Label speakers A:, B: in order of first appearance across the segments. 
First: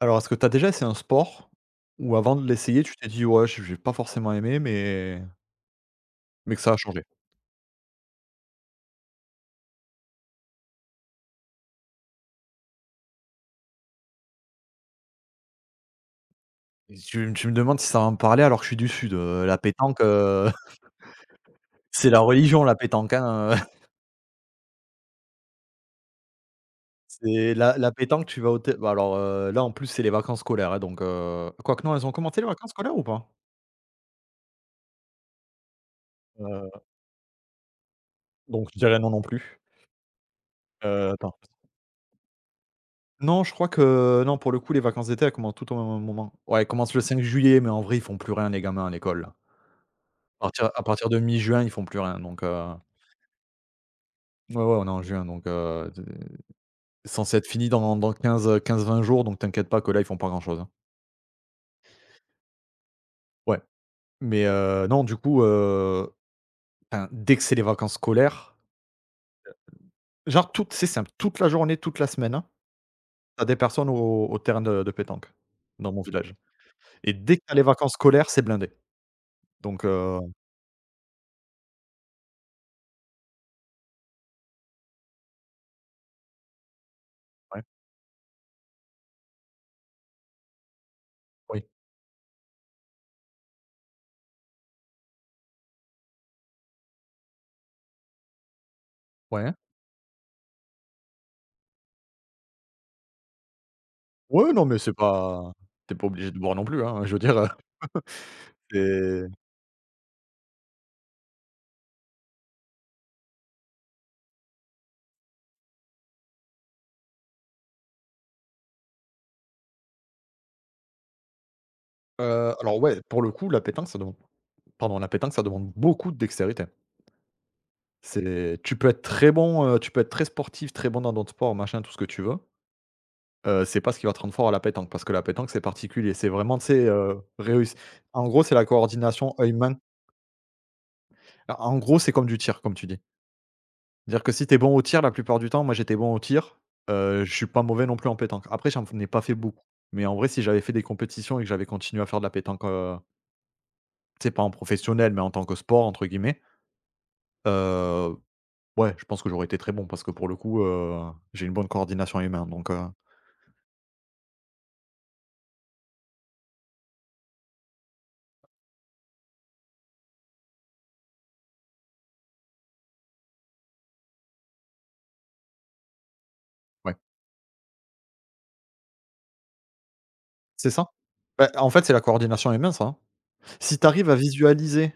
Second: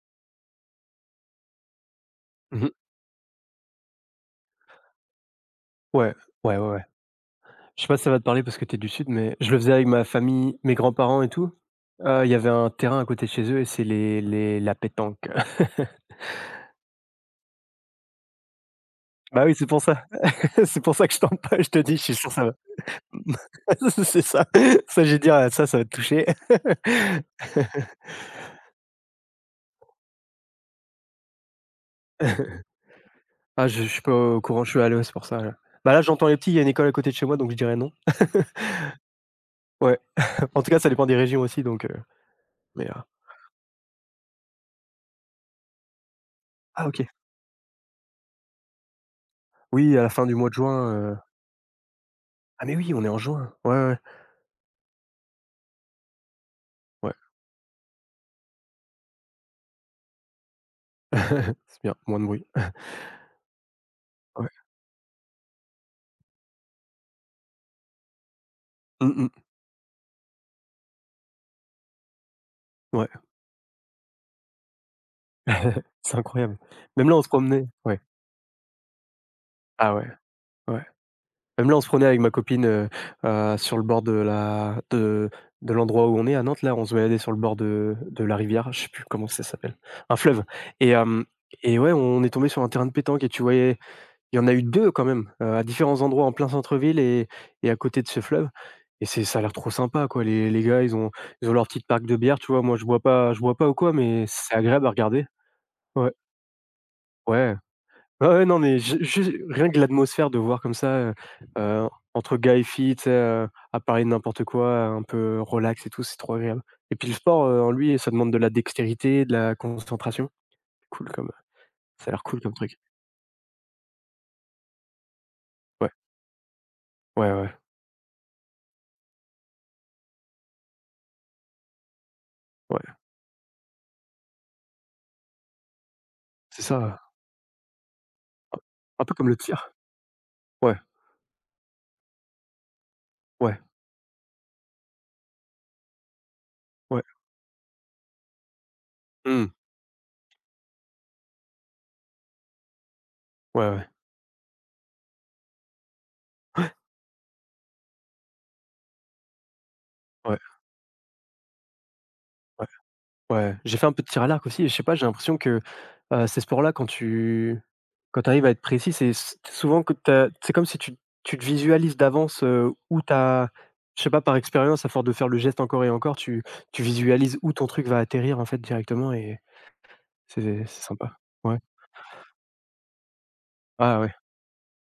A: Alors, est-ce que tu as déjà essayé un sport où avant de
B: Mmh.
A: l'essayer, tu t'es dit: «Ouais, j'ai pas forcément aimé, mais
B: Ouais,
A: mais
B: ouais,
A: que
B: ouais,
A: ça a
B: ouais.
A: changé»?
B: Je sais pas si ça va te parler parce que t'es du sud, mais je le faisais avec ma famille, mes grands-parents et tout. Il y avait un terrain à côté de chez eux et c'est les la pétanque.
A: Et tu me demandes si ça va me parler alors que je suis du sud,
B: Bah oui,
A: la
B: c'est pour
A: pétanque,
B: ça. C'est pour ça que je t'en parle, je te dis, je
A: c'est
B: suis
A: la
B: sûr que ça va.
A: religion la pétanque, hein,
B: C'est ça. Ça, j'ai dit: «Ah, ça va te toucher».
A: c'est la pétanque, tu vas au te bah, alors, là, en plus, c'est les vacances scolaires, hein, donc, quoique non, elles ont commencé les vacances scolaires ou pas?
B: Ah, je suis pas au courant, je suis à l'ouest, c'est pour ça, là. Bah là, j'entends les petits, il y a une
A: Heu,
B: école à côté de chez moi, donc je dirais non.
A: donc je dirais non, non plus.
B: Ouais. En tout cas, ça dépend des
A: Attends.
B: régions aussi, donc mais
A: Non, je crois que non, pour le coup, les vacances d'été, elles commencent tout au même moment. Ouais, elles
B: ah,
A: commencent le
B: OK.
A: 5 juillet, mais en vrai, ils font plus rien les gamins à l'école.
B: Oui, à la fin du
A: À
B: mois de
A: partir à
B: juin,
A: partir de mi-juin, ils font plus rien donc
B: ah, mais oui, on est en juin. Ouais, ouais, ouais.
A: ouais, ouais, on est en juin donc t
B: Ouais.
A: censé être fini dans 15 15 jours donc t'inquiète pas que là, ils font pas grand-chose, hein.
B: C'est bien, moins de bruit.
A: Ouais, mais
B: Ouais.
A: non, du coup, enfin, dès que c'est les vacances scolaires,
B: Mmh mh.
A: genre toute c'est simple, toute la journée, toute la semaine, hein,
B: Ouais,
A: tu des personnes au terrain de pétanque, dans mon
B: c'est
A: village
B: incroyable. Même
A: et
B: là, on se
A: dès que tu les
B: promenait,
A: vacances
B: ouais.
A: scolaires, c'est blindé donc
B: Ah ouais, ouais. Même là, on se promenait avec ma copine, sur le bord de la de l'endroit où on est à Nantes, là, on se baladait sur le bord
A: ouais,
B: de la rivière, je sais plus comment ça s'appelle, un fleuve, et hem
A: oui,
B: et ouais, on est tombé sur un terrain de pétanque et tu voyais, il y en a eu 2 quand même, à différents endroits en plein centre-ville, et à côté de ce fleuve, et c'est ça a
A: ouais.
B: l'air trop sympa quoi. Les gars, ils ont leur petite marque de bière, tu vois? Moi, je bois pas ou quoi, mais
A: Ouais,
B: c'est
A: non, mais
B: agréable à
A: c'est
B: regarder.
A: pas t'es pas
B: Ouais,
A: obligé de boire non plus, hein, je veux dire,
B: ouais. Ouais, ouais, non, mais ju
A: c'est
B: juste rien que l'atmosphère de voir comme ça, heu, entre gars et filles, tu sais, à parler de n'importe quoi, un peu relax et tout, c'est trop agréable, et puis le sport, en lui, ça demande de la dextérité, de la concentration. Cool comme Ça a l'air cool comme
A: alors
B: truc.
A: ouais, pour le coup, la pétanque, ça demande Pardon, la pétanque, ça demande
B: Ouais,
A: beaucoup de dextérité.
B: ouais, ouais,
A: C'est tu peux être très bon, tu peux être très sportif, très bon dans d'autres sports, machin, tout ce que tu veux.
B: ouais.
A: C'est pas ce qui va te rendre fort à la pétanque, parce que la pétanque, c'est particulier. C'est vraiment,
B: C'est
A: tu
B: ça,
A: sais,
B: un
A: réuss en gros, c'est la
B: un peu comme
A: coordination
B: le tir.
A: œil-main.
B: Ouais,
A: En gros, c'est comme du tir, comme tu dis. Cest
B: ouais,
A: à dire que si t'es bon au tir, la plupart du temps, moi, j'étais bon au tir,
B: ouais.
A: je suis pas mauvais non plus en pétanque. Après, j'en f pas fait
B: Mmh.
A: beaucoup. Mais en vrai, si j'avais fait des compétitions et que j'avais continué à faire de la pétanque,
B: Ouais, ouais.
A: tu sais, pas en professionnel, mais en tant que «sport» entre guillemets, heu, ouais, je pense que j'aurais été très bon parce que pour le
B: Ouais,
A: coup, j'ai une bonne coordination humain
B: ouais.
A: donc
B: Ouais, j'ai fait un peu de tir à l'arc aussi et je sais pas, j'ai l'impression que, ces sports-là, quand tu, quand tu arrives à être précis, c'est s souvent que t'as, c'est comme si tu te visualises d'avance, où t'as, je sais pas, par expérience, à force de faire le geste encore et encore, tu
A: ouais.
B: visualises où ton truc va atterrir, en fait, directement, et c'est
A: C'est
B: c'est
A: ça?
B: sympa.
A: Bah,
B: Ouais.
A: en fait, c'est la coordination humain ça, hein. Si tu
B: Ah
A: arrives
B: ouais.
A: à visualiser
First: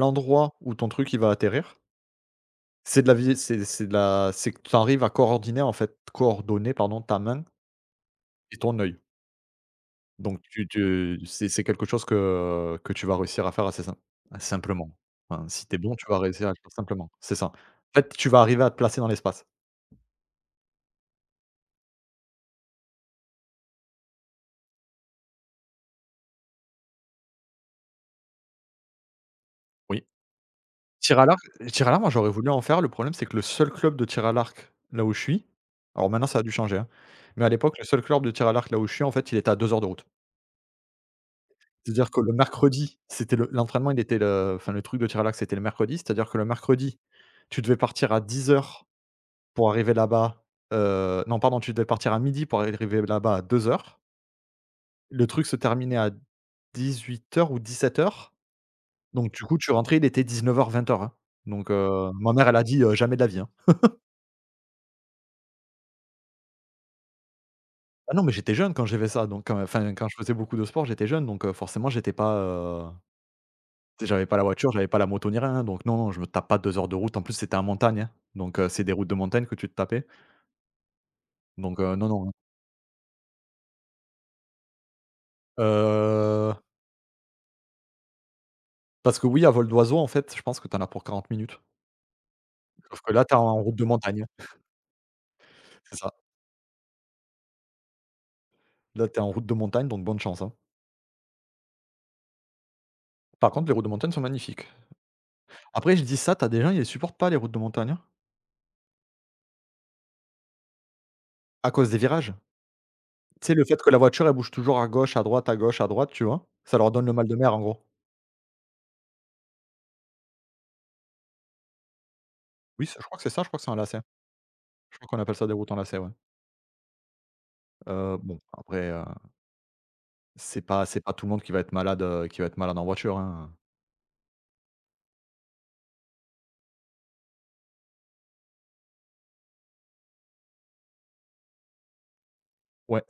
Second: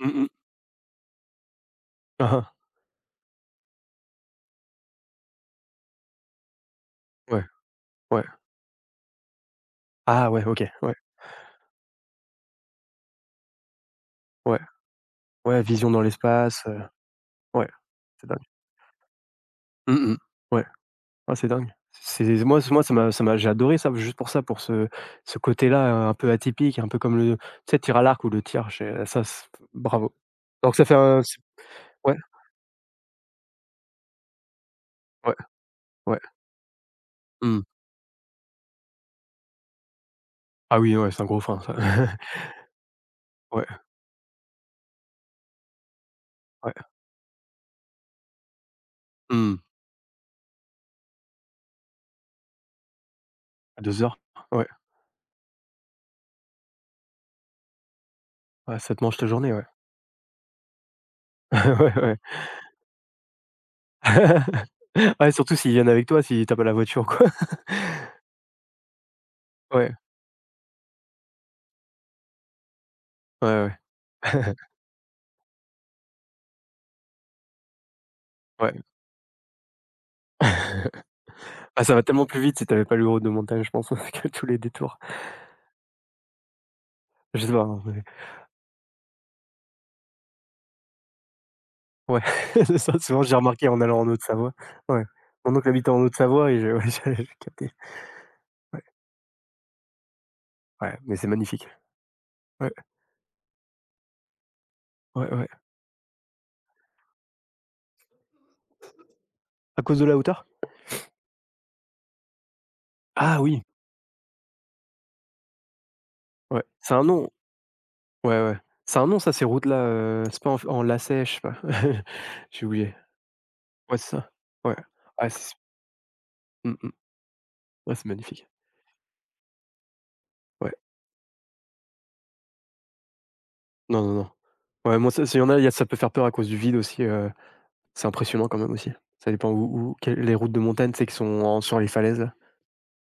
B: Mmh mh.
A: où ton truc il va atterrir,
B: Aha.
A: c'est de la vi c'est de la c'est que tu arrives à coordonner en fait coordonner pardon ta
B: Ouais,
A: main
B: ouais.
A: et ton œil.
B: Ah
A: Donc
B: ouais, OK.
A: tu
B: Ouais,
A: tu c'est quelque chose que tu vas réussir à faire assez
B: ouais,
A: simplement. Enfin,
B: ouais,
A: si tu es
B: vision
A: bon,
B: dans
A: tu vas réussir à le
B: l'espace,
A: faire simplement. C'est ça. En
B: ouais,
A: fait,
B: c'est
A: tu vas
B: dingue.
A: arriver à te placer dans l'espace.
B: Mmh mh. Ouais. Ah, c'est dingue. C'est moi c Moi, ça m'a j'ai adoré ça, juste pour ça, pour ce côté-là, un peu atypique, un peu comme le tu sais, tir à l'arc ou le tir, j'ai ça c
A: Oui.
B: bravo. Donc ça fait
A: Tir
B: un
A: à
B: c,
A: l'arc Tir à l'arc, moi,
B: ouais,
A: j'aurais voulu en faire. Le problème, c'est que le seul club de tir à l'arc, là où je
B: ouais,
A: suis alors
B: ouais.
A: maintenant, ça a dû changer, hein, mais à
B: Mmh.
A: l'époque, le seul club de tir à l'arc, là où je suis, en fait, il était à 2 heures de route.
B: Ah oui, ouais, c'est un gros frein ça.
A: C'est-à-dire que le mercredi, c'était le
B: Ouais,
A: l'entraînement, il était le enfin, le truc de tir à l'arc, c'était le mercredi. C'est-à-dire que le
B: ouais.
A: mercredi, tu devais partir à 10 heures
B: Mmh.
A: pour arriver là-bas, non, pardon, tu devais partir à midi pour arriver là-bas à 2 heures.
B: 2 heures? Ouais.
A: Le truc se terminait à 18 heures ou 17 heures,
B: Ouais, ça te mange ta
A: donc du
B: journée,
A: coup,
B: ouais.
A: tu rentrais, il était 19 heures 20 heures. Hein. Donc
B: Ouais, ouais.
A: ma mère, elle a dit: «Jamais de la vie, hein».
B: Ouais, surtout s'ils viennent avec toi, si t'as pas la voiture quoi.
A: Ah non, mais j'étais jeune quand j'avais ça, donc
B: Ouais,
A: enfin, quand je faisais beaucoup de sport, j'étais jeune, donc forcément, j'étais pas,
B: ouais, ouais.
A: tu sais, j'avais pas la voiture, j'avais pas la moto ni rien, donc non, non, je me tape pas 2 heures de route. En plus, c'était en montagne, hein, donc
B: Ouais.
A: c'est des routes de montagne que tu te tapais, donc
B: Ah, ça va
A: non,
B: tellement
A: non, hein.
B: plus vite si t'avais pas le routes de montagne je pense, que tous les détours.
A: heu,
B: Je sais pas, hein.
A: Parce que oui, à vol d'oiseau, en fait, je pense que tu en as pour 40 minutes,
B: Ouais, c'est ça,
A: sauf que
B: souvent
A: là, tu es
B: j'ai
A: en
B: remarqué
A: route
B: en
A: de
B: allant en
A: montagne, hein,
B: Haute-Savoie. Ouais. Mon oncle habitait
A: c'est
B: en
A: ça.
B: Haute-Savoie et je, ouais, j'ai capté. Ouais,
A: Là, tu es en route de montagne, donc bonne chance, hein.
B: ouais, mais c'est magnifique. Ouais,
A: Par contre, les routes de montagne sont magnifiques.
B: ouais, ouais.
A: Après, je dis ça, tu as des gens, ils les supportent pas les routes de montagne, hein,
B: À cause de la hauteur?
A: à cause des virages.
B: Ah
A: Tu sais,
B: oui,
A: le fait que la voiture, elle bouge toujours à gauche, à droite, à gauche, à droite, tu vois?
B: ouais,
A: Ça leur
B: c'est
A: donne
B: un
A: le mal
B: nom.
A: de mer, en gros.
B: Ouais, ouais. C'est un nom ça ces routes-là, c'est pas en lacet, je sais pas. J'ai
A: Oui, c'est
B: oublié.
A: je crois que c'est ça, je crois que c'est un
B: Ouais,
A: lacet.
B: c'est ça. Ouais.
A: Je crois qu'on
B: Ah
A: appelle
B: c'est
A: ça des
B: s
A: routes en lacet, ouais.
B: Mmh, mmh. Ouais, c'est
A: Bon,
B: magnifique.
A: après,
B: Ouais.
A: c'est pas tout le monde qui va être malade, qui va être malade en voiture, hein.
B: Non, non, non. Ouais, moi ça, s'il y en a, il y a ça peut faire peur à cause du vide aussi, c'est impressionnant quand même aussi. Ça dépend où quelles les routes de montagne, c'est sais, qui sont en sur les falaises là.
A: Ouais,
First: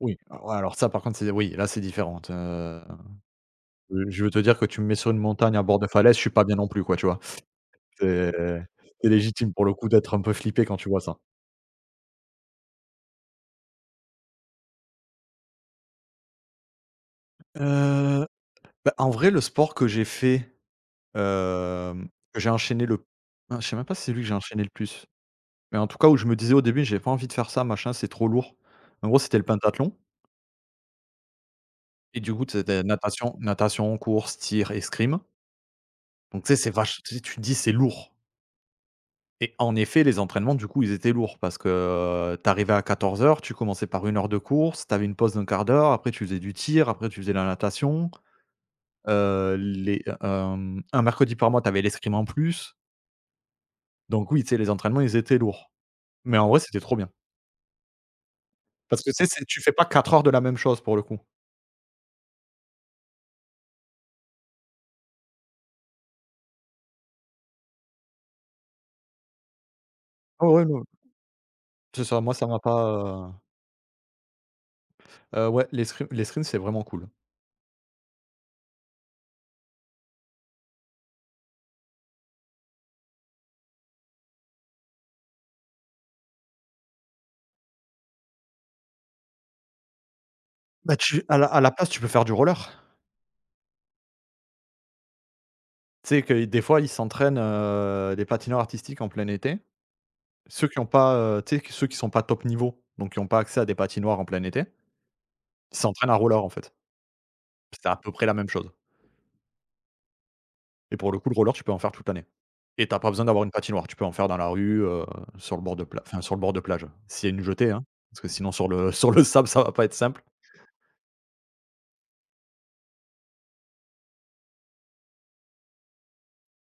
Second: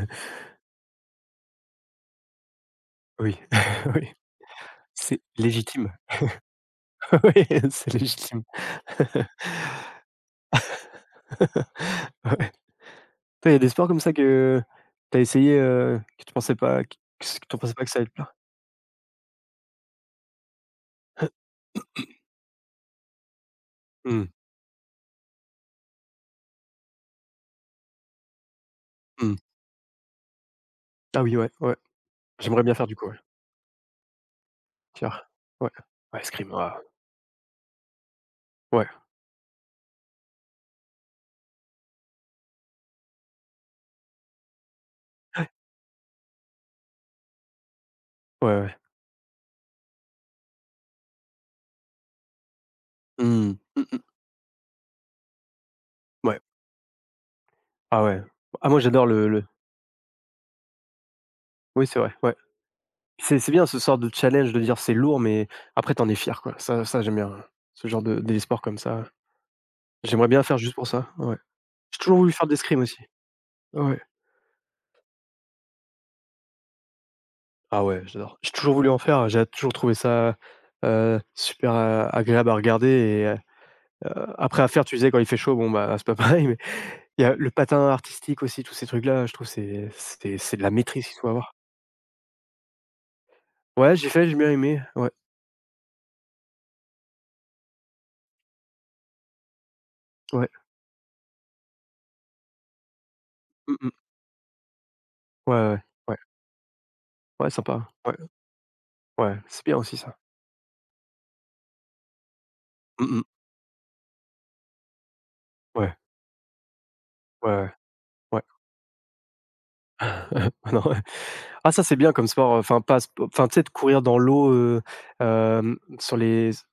A: oui, ah ouais, alors ça, par contre, c'est oui, là, c'est différent,
B: Oui, oui.
A: je veux te dire que tu me mets sur une
B: C'est
A: montagne à bord de
B: légitime.
A: falaise, je suis pas bien non plus, quoi, tu vois?
B: Oui, c'est
A: C'est
B: légitime.
A: c'est légitime, pour le coup, d'être un peu flippé quand tu vois ça.
B: Ouais. Toi, il y a des sports comme ça que tu as essayé, que tu pensais pas que que tu pensais pas que ça allait te
A: Heu,
B: plaire?
A: Bah, en vrai, le sport que j'ai fait que j'ai enchaîné le ah, je sais même pas si c'est lui que
B: Mmh,
A: j'ai enchaîné le plus. Mais en tout cas, où je me disais au début: «J'ai pas envie de faire ça, machin, c'est trop lourd». En gros,
B: mmh.
A: c'était le pentathlon
B: Ah oui, ouais, ouais.
A: et du coup,
B: J'aimerais bien
A: c'était
B: faire du coup, ouais.
A: natation, course, tir,
B: Tiens,
A: escrime.
B: ouais. Ouais,
A: Donc tu
B: escrime,
A: sais, c'est
B: waouh.
A: vache tu sais, tu te dis: «C'est lourd»
B: Ouais,
A: et en effet, les entraînements, du coup, ils étaient lourds parce que, tu arrivais à 14:00, tu commençais par 1 heure de course, tu avais une pause d'un quart d'heure, après tu faisais du tir, après tu faisais la natation.
B: ouais, ouais.
A: Les un mercredi par mois, tu avais l'escrime en plus.
B: Mmh. Mmh mh.
A: Donc oui, tu sais, les entraînements, ils étaient lourds. Mais
B: Ouais.
A: en vrai, c'était trop bien.
B: Ah ouais. Ah moi
A: Parce
B: j'adore
A: que tu sais, c'est
B: le
A: tu fais pas 4 heures de la même chose, pour le coup.
B: oui, c'est vrai, ouais. C'est bien ce sort de challenge de dire c'est lourd, mais après t'en es fier quoi. Ça ça j'aime bien, ce genre de des sports comme ça. J'aimerais bien
A: Ah
B: faire
A: ouais,
B: juste
A: non.
B: pour ça, ouais. J'ai
A: C'est
B: toujours
A: ça, moi
B: voulu faire
A: ça
B: de
A: m'a
B: l'escrime aussi.
A: pas,
B: Ouais.
A: ouais, l'escrime, c'est vraiment cool.
B: Ah ouais, j'adore. J'ai toujours voulu en faire, j'ai toujours trouvé ça, super, agréable à regarder et après à faire, tu disais quand il fait chaud, bon, bah, c'est pas pareil, mais il y a le patin artistique aussi, tous ces trucs-là, je trouve c'est de la
A: Bah,
B: maîtrise qu'il
A: tu
B: faut avoir.
A: À la place, tu peux faire du roller.
B: Ouais, j'ai fait, j'ai bien aimé, ouais,
A: Tu sais que des fois, ils s'entraînent, des patineurs artistiques en plein été.
B: ouais,
A: Ceux qui ont pas, tu sais, ceux qui sont pas top niveau, donc qui ont pas accès à des
B: mmh mh,
A: patinoires en plein été,
B: ouais,
A: ils
B: ouais,
A: s'entraînent à
B: ouais,
A: roller, en fait.
B: ouais,
A: C'est
B: sympa,
A: à peu
B: ouais,
A: près la même chose
B: ouais, c'est bien aussi ça.
A: et pour le coup, le roller, tu peux en faire toute l'année et tu as pas
B: Mmh mh,
A: besoin d'avoir une patinoire. Tu peux en faire dans la rue, sur le bord de
B: ouais,
A: pla enfin, sur le bord de plage, s'il y a une
B: ouais,
A: jetée, hein, parce que
B: ouais.
A: sinon sur le sur le sable, ça va pas être simple.
B: Ah non, ouais. Ah ça, c'est bien comme sport, enfin pas sp enfin tu sais, de courir dans l'eau, sur les s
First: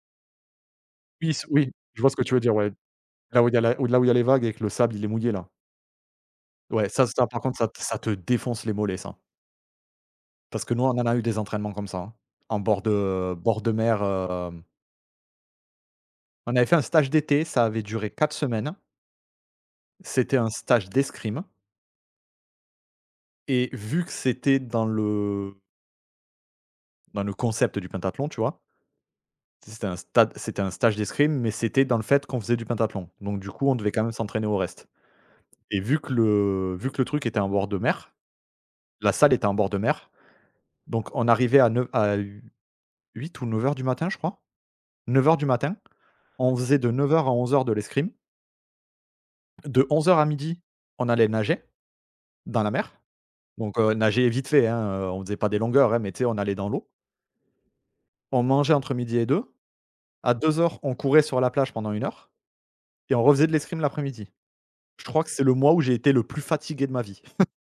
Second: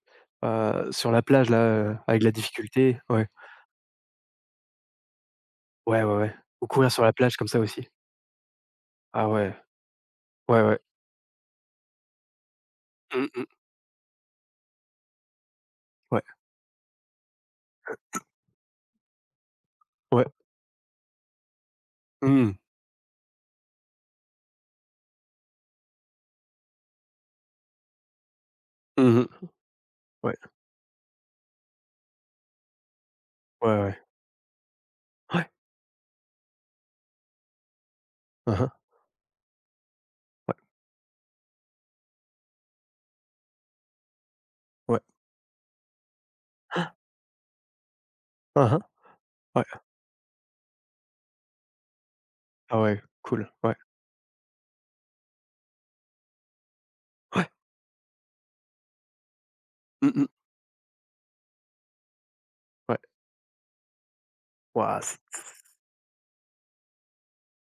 B: sur la
A: Oui, s
B: plage là,
A: oui, je vois ce que
B: avec la
A: tu veux dire, ouais.
B: difficulté, ouais.
A: Là où il y a là où il y a les vagues et que le sable, il est mouillé là.
B: Ouais, ouais, ouais. Ou
A: Ouais,
B: courir sur
A: ça
B: la
A: ça
B: plage
A: par
B: comme
A: contre,
B: ça aussi.
A: ça te défonce les mollets ça.
B: Ah ouais, ouais,
A: Parce que
B: ouais.
A: nous, on en a eu des entraînements comme ça, hein, en bord
B: Mmh mh.
A: de mer,
B: Ouais,
A: on avait fait un stage d'été, ça avait duré 4 semaines.
B: ouais.
A: C'était un stage d'escrime
B: Mmh mh.
A: et vu que c'était dans le concept du pentathlon, tu vois?
B: Mmh.
A: C'était un stade
B: Ouais,
A: c'était un stage d'escrime, mais c'était dans le fait qu'on faisait du pentathlon. Donc du coup,
B: ouais,
A: on devait
B: ouais.
A: quand même s'entraîner au reste
B: Ouais.
A: et vu que le truc était en bord de mer,
B: Hein, hein.
A: la salle était en bord de mer.
B: Ouais,
A: Donc on arrivait à neu à 8 ou 9:00 du matin, je crois.
B: ouais.
A: 9 heures du matin, on faisait de 9 heures à 11 heures de l'escrime.
B: Hein, hein. Ouais.
A: De 11 heures à midi, on allait nager dans la
B: Ah
A: mer.
B: ouais, cool. Ouais,
A: Donc nager vite fait, hein, on faisait pas des longueurs, hein, mais tu sais, on allait dans l'eau.
B: ouais.
A: On mangeait entre midi et deux.
B: Mmh mh.
A: À deux heures, on courait sur la plage pendant 1 heure
B: Ouais.
A: et on refaisait de l'escrime l'après-midi.
B: Waouh,
A: Je crois que
B: c
A: c'est le mois où j'ai été le plus fatigué de ma vie.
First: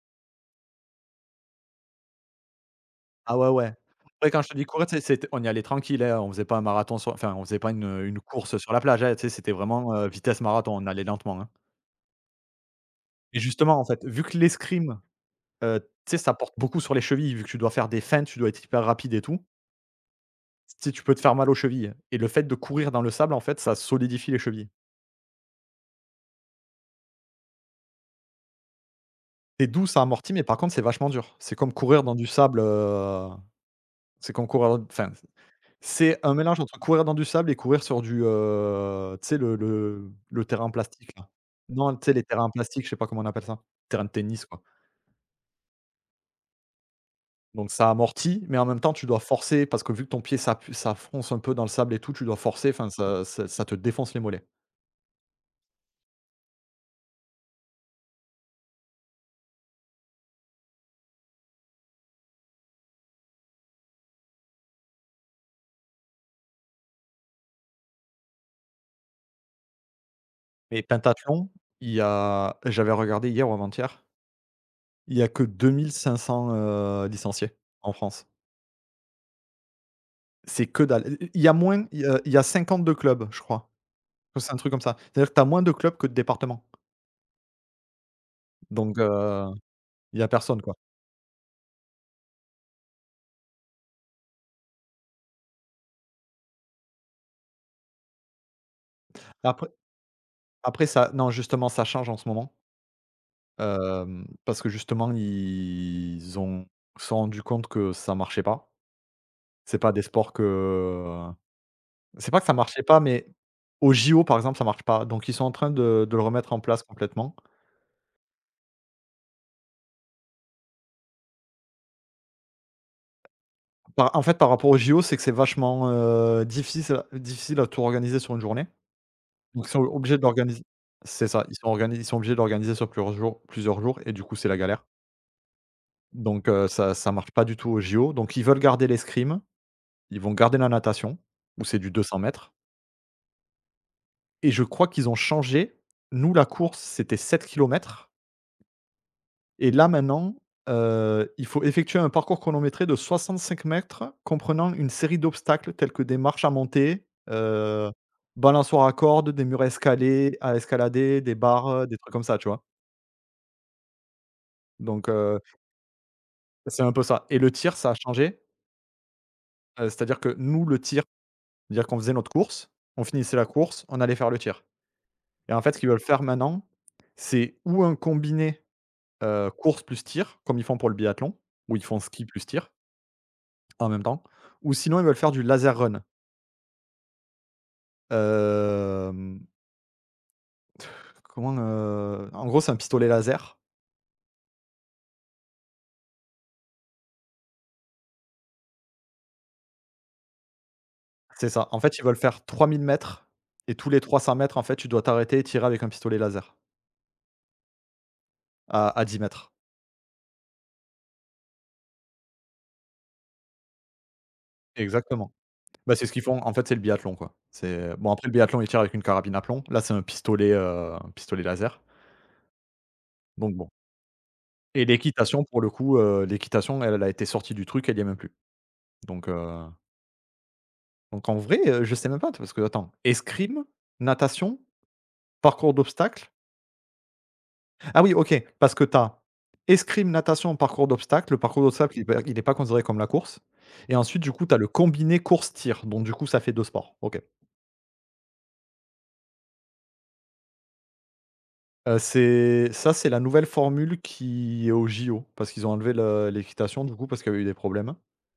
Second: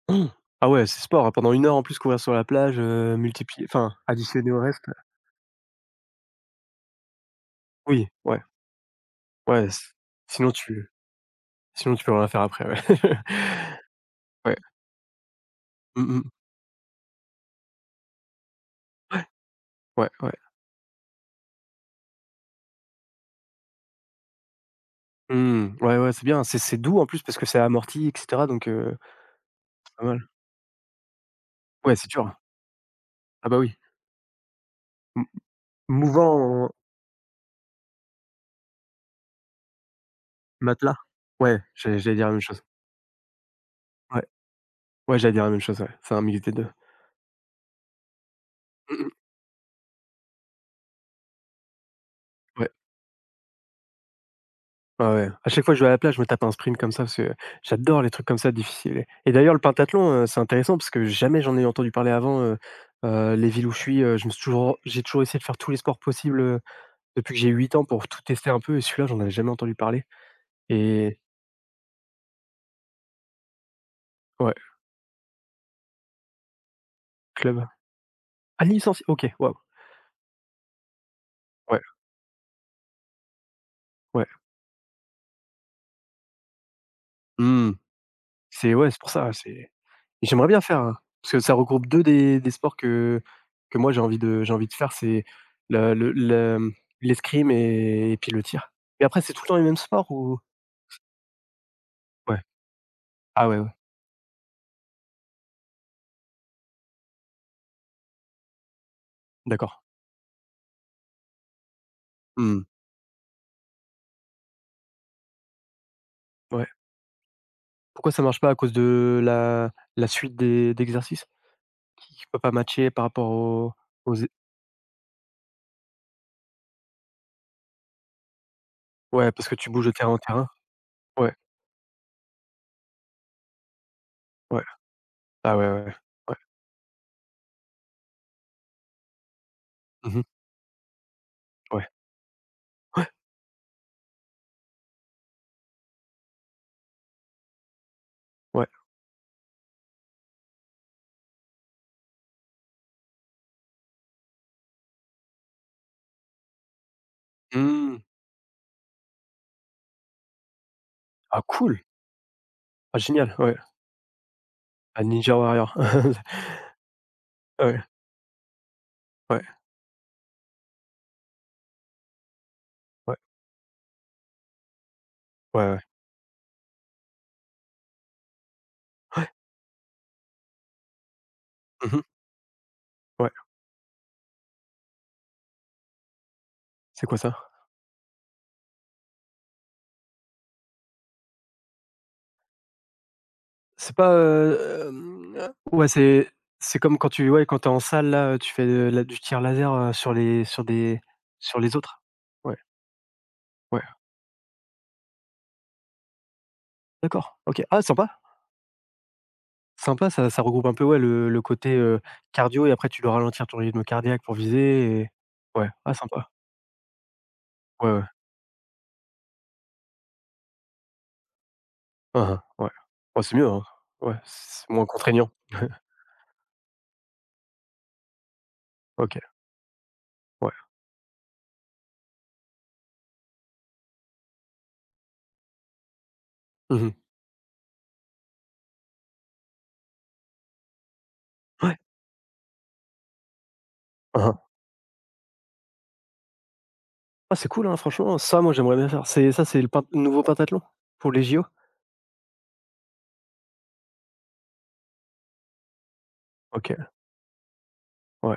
B: c ah ouais, c'est sport, hein, pendant une heure en plus courir sur la plage,
A: Ah ouais,
B: multiplier,
A: ouais.
B: enfin,
A: Après quand je
B: additionner
A: te
B: au
A: dis
B: reste,
A: courir, tu sais, c'était on y allait tranquille, hein, on faisait pas un marathon sur enfin on faisait pas
B: oui,
A: une
B: ouais.
A: course sur la plage, hein, tu sais, c'était
B: Ouais,
A: vraiment,
B: s
A: vitesse
B: sinon
A: marathon, on
B: tu
A: allait lentement, hein.
B: sinon tu peux rien faire après, ouais.
A: Et justement, en fait, vu que
B: Ouais.
A: l'escrime, heu, tu
B: Mmh
A: sais,
B: mh.
A: ça porte beaucoup sur les chevilles, vu que tu dois faire des feintes, tu dois être hyper rapide et tout,
B: Ouais, ouais.
A: si tu peux te faire mal aux chevilles et le fait de courir dans le sable, en fait, ça solidifie les chevilles.
B: Mmh. Ouais, ouais, c'est bien. C'est doux en plus parce que c'est amorti et cetera, donc
A: C'est doux,
B: c'est
A: ça
B: pas mal.
A: amortit, mais par contre, c'est vachement dur. C'est comme
B: Ouais,
A: courir
B: c'est
A: dans du
B: dur.
A: sable,
B: Ah bah oui.
A: c'est comme courir dans enfin,
B: M
A: c'est
B: mouvant
A: un mélange
B: en
A: entre courir dans du sable et courir sur du, tu sais, le terrain
B: matelas.
A: plastique, là.
B: Ouais,
A: Non,
B: j'allais
A: tu sais,
B: j'allais
A: les
B: dire la même
A: terrains
B: chose.
A: plastiques. Je sais pas comment on appelle ça. Terrain de
B: Ouais,
A: tennis, quoi.
B: ouais, j'allais dire la même chose, ouais. C'est un mix des 2.
A: Donc ça amortit, mais en même temps,
B: Mmh
A: tu
B: mh.
A: dois forcer parce que vu que ton pied s'enfonce un peu dans le sable et tout, tu dois forcer,
B: Ouais.
A: enfin ça te défonce les mollets.
B: Ouais, ouais. À chaque fois que je vais à la plage, je me tape un sprint comme ça parce que j'adore les trucs comme ça difficiles et d'ailleurs le pentathlon, c'est intéressant parce que jamais j'en ai entendu parler avant, les villes où je suis, je me suis toujours j'ai toujours essayé de faire tous les sports possibles, depuis que j'ai 8 ans, pour tout tester un peu, et celui-là, j'en avais jamais entendu parler
A: Mais
B: et
A: pentathlon, il y a j'avais regardé hier ou avant-hier,
B: ouais,
A: il y a que 2 500, licenciés
B: club.
A: en France.
B: Ah licencié, OK, waouh,
A: C'est que dalle. Il y a
B: ouais,
A: moins il y a 52 clubs, je crois.
B: ouais.
A: C'est un truc comme ça. C'est-à-dire que tu as moins de clubs que de départements.
B: Mmh. C'est, ouais,
A: Donc,
B: c'est pour ça, c'est
A: il y a
B: j'aimerais
A: personne,
B: bien
A: quoi.
B: faire, hein, parce que ça regroupe 2 des sports que moi j'ai envie de faire, c'est le, mmh, l'escrime et puis le tir, et après c'est tout le temps les
A: Après
B: mêmes sports ou
A: Après ça non, justement, ça change en ce
B: ouais?
A: moment,
B: Ah ouais, ouais,
A: parce que justement ils ont se sont rendu compte que ça marchait pas.
B: d'accord.
A: C'est pas des sports que c'est pas que ça
B: Mmh.
A: marchait pas, mais aux JO, par exemple, ça marche pas. Donc ils sont en train de le remettre en
B: Ouais.
A: place complètement.
B: Pourquoi ça marche pas, à cause de la suite des d'exercices qui peut pas matcher par rapport aux
A: Par
B: aux
A: en
B: é
A: fait, par rapport aux JO, c'est que c'est vachement, difficile à tout organiser sur une journée.
B: ouais, parce que
A: Donc ils
B: tu
A: sont
B: bouges de terrain
A: obligés
B: en
A: de
B: terrain?
A: l'organiser. C'est
B: Ouais.
A: ça, ils sont obligés de l'organiser sur plusieurs jours et du coup, c'est la
B: Ouais.
A: galère.
B: Ah ouais, ouais, ouais. Ouais.
A: Donc, ça marche pas du tout aux JO. Donc ils veulent garder l'escrime.
B: Mmh
A: Ils
B: mh.
A: vont garder la natation, où c'est
B: Ouais,
A: du 200 mètres et je crois qu'ils ont changé. Nous, la course, c'était 7 km
B: ouais.
A: et là, maintenant, il faut effectuer un parcours chronométré de 65 mètres comprenant une série d'obstacles tels que des marches à monter,
B: Mmh.
A: balançoires à cordes, des murs à escalader, des
B: Ah,
A: barres,
B: cool!
A: des trucs comme ça, tu vois?
B: Ah génial, ouais. Ah,
A: Donc,
B: Ninja Warrior.
A: c'est un peu ça et le tir,
B: Ouais,
A: ça a changé,
B: ouais,
A: c'est-à-dire que nous, le tir, c'est-à-dire qu'on faisait notre course, on
B: ouais,
A: finissait la course, on allait faire le tir. Et en
B: ouais,
A: fait,
B: ouais.
A: ce qu'ils veulent faire maintenant, c'est ou un combiné,
B: Ouais.
A: course plus tir, comme ils font pour le biathlon, où ils
B: Mmh
A: font
B: mh.
A: ski plus tir
B: Ouais.
A: en même temps, ou sinon ils veulent faire du laser run.
B: C'est quoi ça?
A: Hem, en gros, c'est un pistolet laser.
B: C'est pas, ouais, c'est comme quand tu, ouais, quand tu es en salle là, tu fais, la du tir laser,
A: C'est
B: sur
A: ça.
B: les
A: En fait,
B: autres?
A: ils veulent faire
B: Ouais,
A: 3 000 mètres et
B: ouais.
A: tous les 300 mètres, en fait, tu dois t'arrêter et tirer avec un pistolet laser
B: D'accord, OK. Ah, sympa,
A: à 10 m.
B: sympa, ça ça regroupe un peu, ouais, le côté, cardio, et après tu dois ralentir ton rythme cardiaque pour viser et,
A: Exactement.
B: ouais, ah
A: Bah, c'est ce qu'ils
B: sympa.
A: font. En fait, c'est le biathlon, quoi.
B: Ouais,
A: C'est
B: ouais.
A: bon, après le biathlon, ils tirent avec une carabine à plomb. Là, c'est un pistolet laser,
B: Hein hein, ouais. Bah, c'est mieux,
A: donc
B: hein.
A: bon.
B: Ouais, c'est
A: Et
B: moins contraignant.
A: l'équitation pour le coup, l'équitation elle a été sortie du truc, elle y est même plus.
B: OK,
A: Donc heu,
B: ouais.
A: donc en vrai, je sais même pas, parce que attends, escrime, natation, parcours d'obstacles.
B: Mmh.
A: Ah oui, OK, parce que tu as escrime, natation, parcours d'obstacles. Le parcours
B: Ouais.
A: d'obstacles, il n'est pas considéré comme la course et
B: Hein
A: ensuite du
B: hein.
A: coup, tu as le combiné course-tir, donc du coup, ça fait 2 sports. OK.
B: Ah, c'est cool, hein, franchement, ça, moi, j'aimerais bien faire. C'est ça, c'est le pent nouveau pentathlon? Pour les JO?
A: C'est ça, c'est la nouvelle formule qui est aux JO parce qu'ils ont enlevé le
B: OK,
A: l'équitation du coup, parce qu'il y a eu des problèmes.
B: ouais.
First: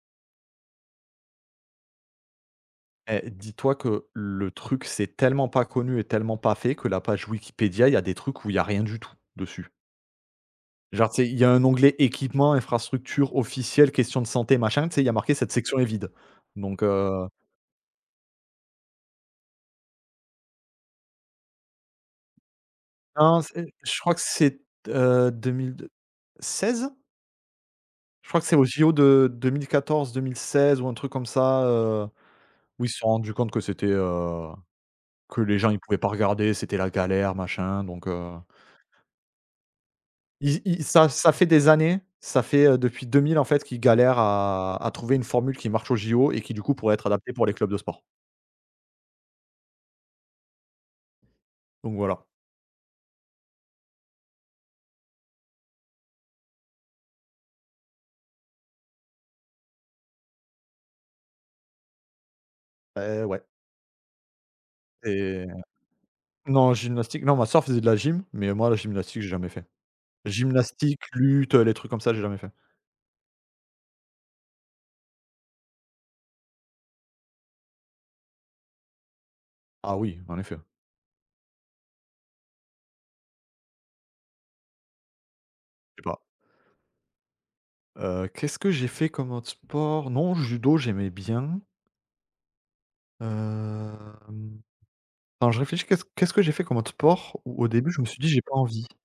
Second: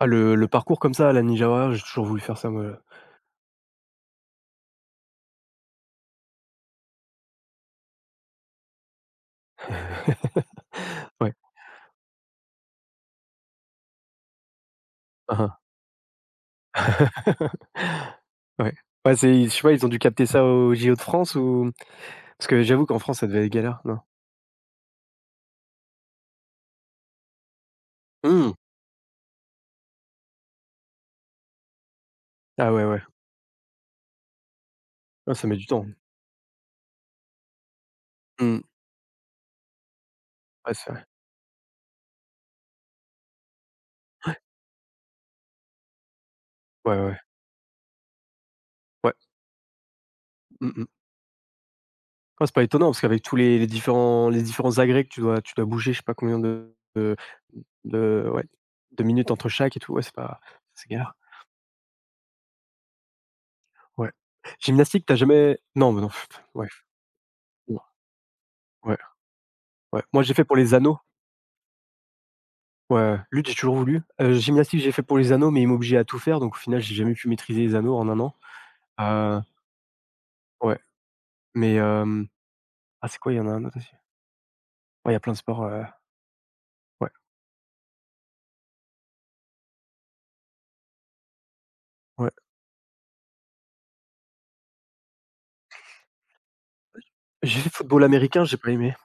B: Ah, le parcours comme ça à la Ninja, j'ai toujours voulu faire ça, moi,
A: Eh, dis-toi que le truc, c'est tellement pas connu et tellement pas fait que la page Wikipédia, il y a des trucs où il y a rien du tout dessus. Genre, tu sais,
B: ouais.
A: il y a un onglet équipement, infrastructure officielle, questions de santé, machin, tu sais, il y a marqué
B: Hein
A: cette
B: hein.
A: section est vide. Donc,
B: Ouais. Ouais, c'est je sais pas, ils ont dû capter ça aux JO de France ou, parce que j'avoue qu'en France, ça
A: non,
B: devait être
A: c'est
B: galère, non?
A: je crois que c'est, 2016. Je crois que
B: Mmh.
A: c'est aux JO de deux mille quatorze, mille seize ou un truc comme ça,
B: Ah
A: où
B: ouais,
A: ils se
B: ouais.
A: sont rendus compte que c'était,
B: Ah,
A: que
B: ça met
A: les
B: du
A: gens, ils
B: temps.
A: pouvaient pas regarder, c'était la galère, machin, donc.
B: Mmh.
A: Ils
B: Ouais,
A: ils
B: c'est vrai.
A: ça fait des années, ça fait, depuis 2000 en fait qu'ils galèrent à trouver une formule qui marche aux JO et qui du coup pourrait
B: Ouais, ouais,
A: être
B: ouais.
A: adaptée pour les clubs de sport.
B: Ouais. Mmh mh.
A: Donc voilà.
B: Ouais, c'est pas étonnant parce qu'avec tous les différents agrès que tu dois bouger, je sais pas combien de ouais, de minutes entre chaque et tout, ouais, c'est pas c'est galère,
A: Et ouais,
B: ouais. Gymnastique, t'as
A: et
B: jamais non, mais non, pff, ouais,
A: non, gymnastique, non, ma sœur faisait
B: non,
A: de la gym, mais moi la
B: ouais,
A: gymnastique, j'ai jamais fait.
B: ouais. Moi, j'ai fait pour les anneaux,
A: Gymnastique, lutte, les trucs comme ça, j'ai jamais fait.
B: ouais, lutte, j'ai toujours voulu. Gymnastique, j'ai fait pour les anneaux, mais ils m'obligeaient à tout faire, donc au final, j'ai jamais pu maîtriser les anneaux en un an. Heu,
A: Ah oui, en effet,
B: ouais, mais ah, c'est quoi? Il y en a un autre aussi. Ouais, il y a plein de sports,
A: je sais pas.
B: ouais,
A: Qu'est-ce que j'ai fait comme autre sport? Non, judo, j'aimais bien.
B: ouais.
A: Hem, attends, je réfléchis, qu'est-ce que j'ai fait comme autre sport
B: J'ai
A: où au
B: fait
A: début je
B: football
A: me suis dit: «J'ai
B: américain,
A: pas
B: j'ai pas
A: envie»?
B: aimé.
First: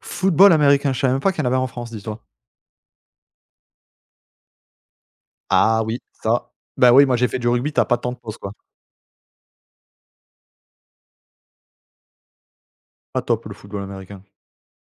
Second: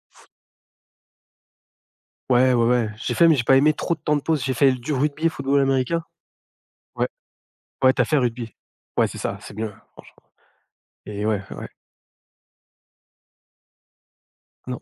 A: Football américain, je savais même pas qu'il y en avait en France, dis-toi.
B: Ouais, ouais, ouais, j'ai fait, mais j'ai pas aimé, trop de temps de pause. J'ai fait du rugby et football
A: Ah oui,
B: américain.
A: ça. Bah oui,
B: Ouais,
A: moi j'ai fait du rugby, t'as
B: ouais,
A: pas
B: t'as
A: tant
B: fait
A: de pauses quoi.
B: rugby. Ouais, c'est ça, c'est mieux, hein, franchement, et ouais, ouais.
A: Pas top le football américain.
B: Non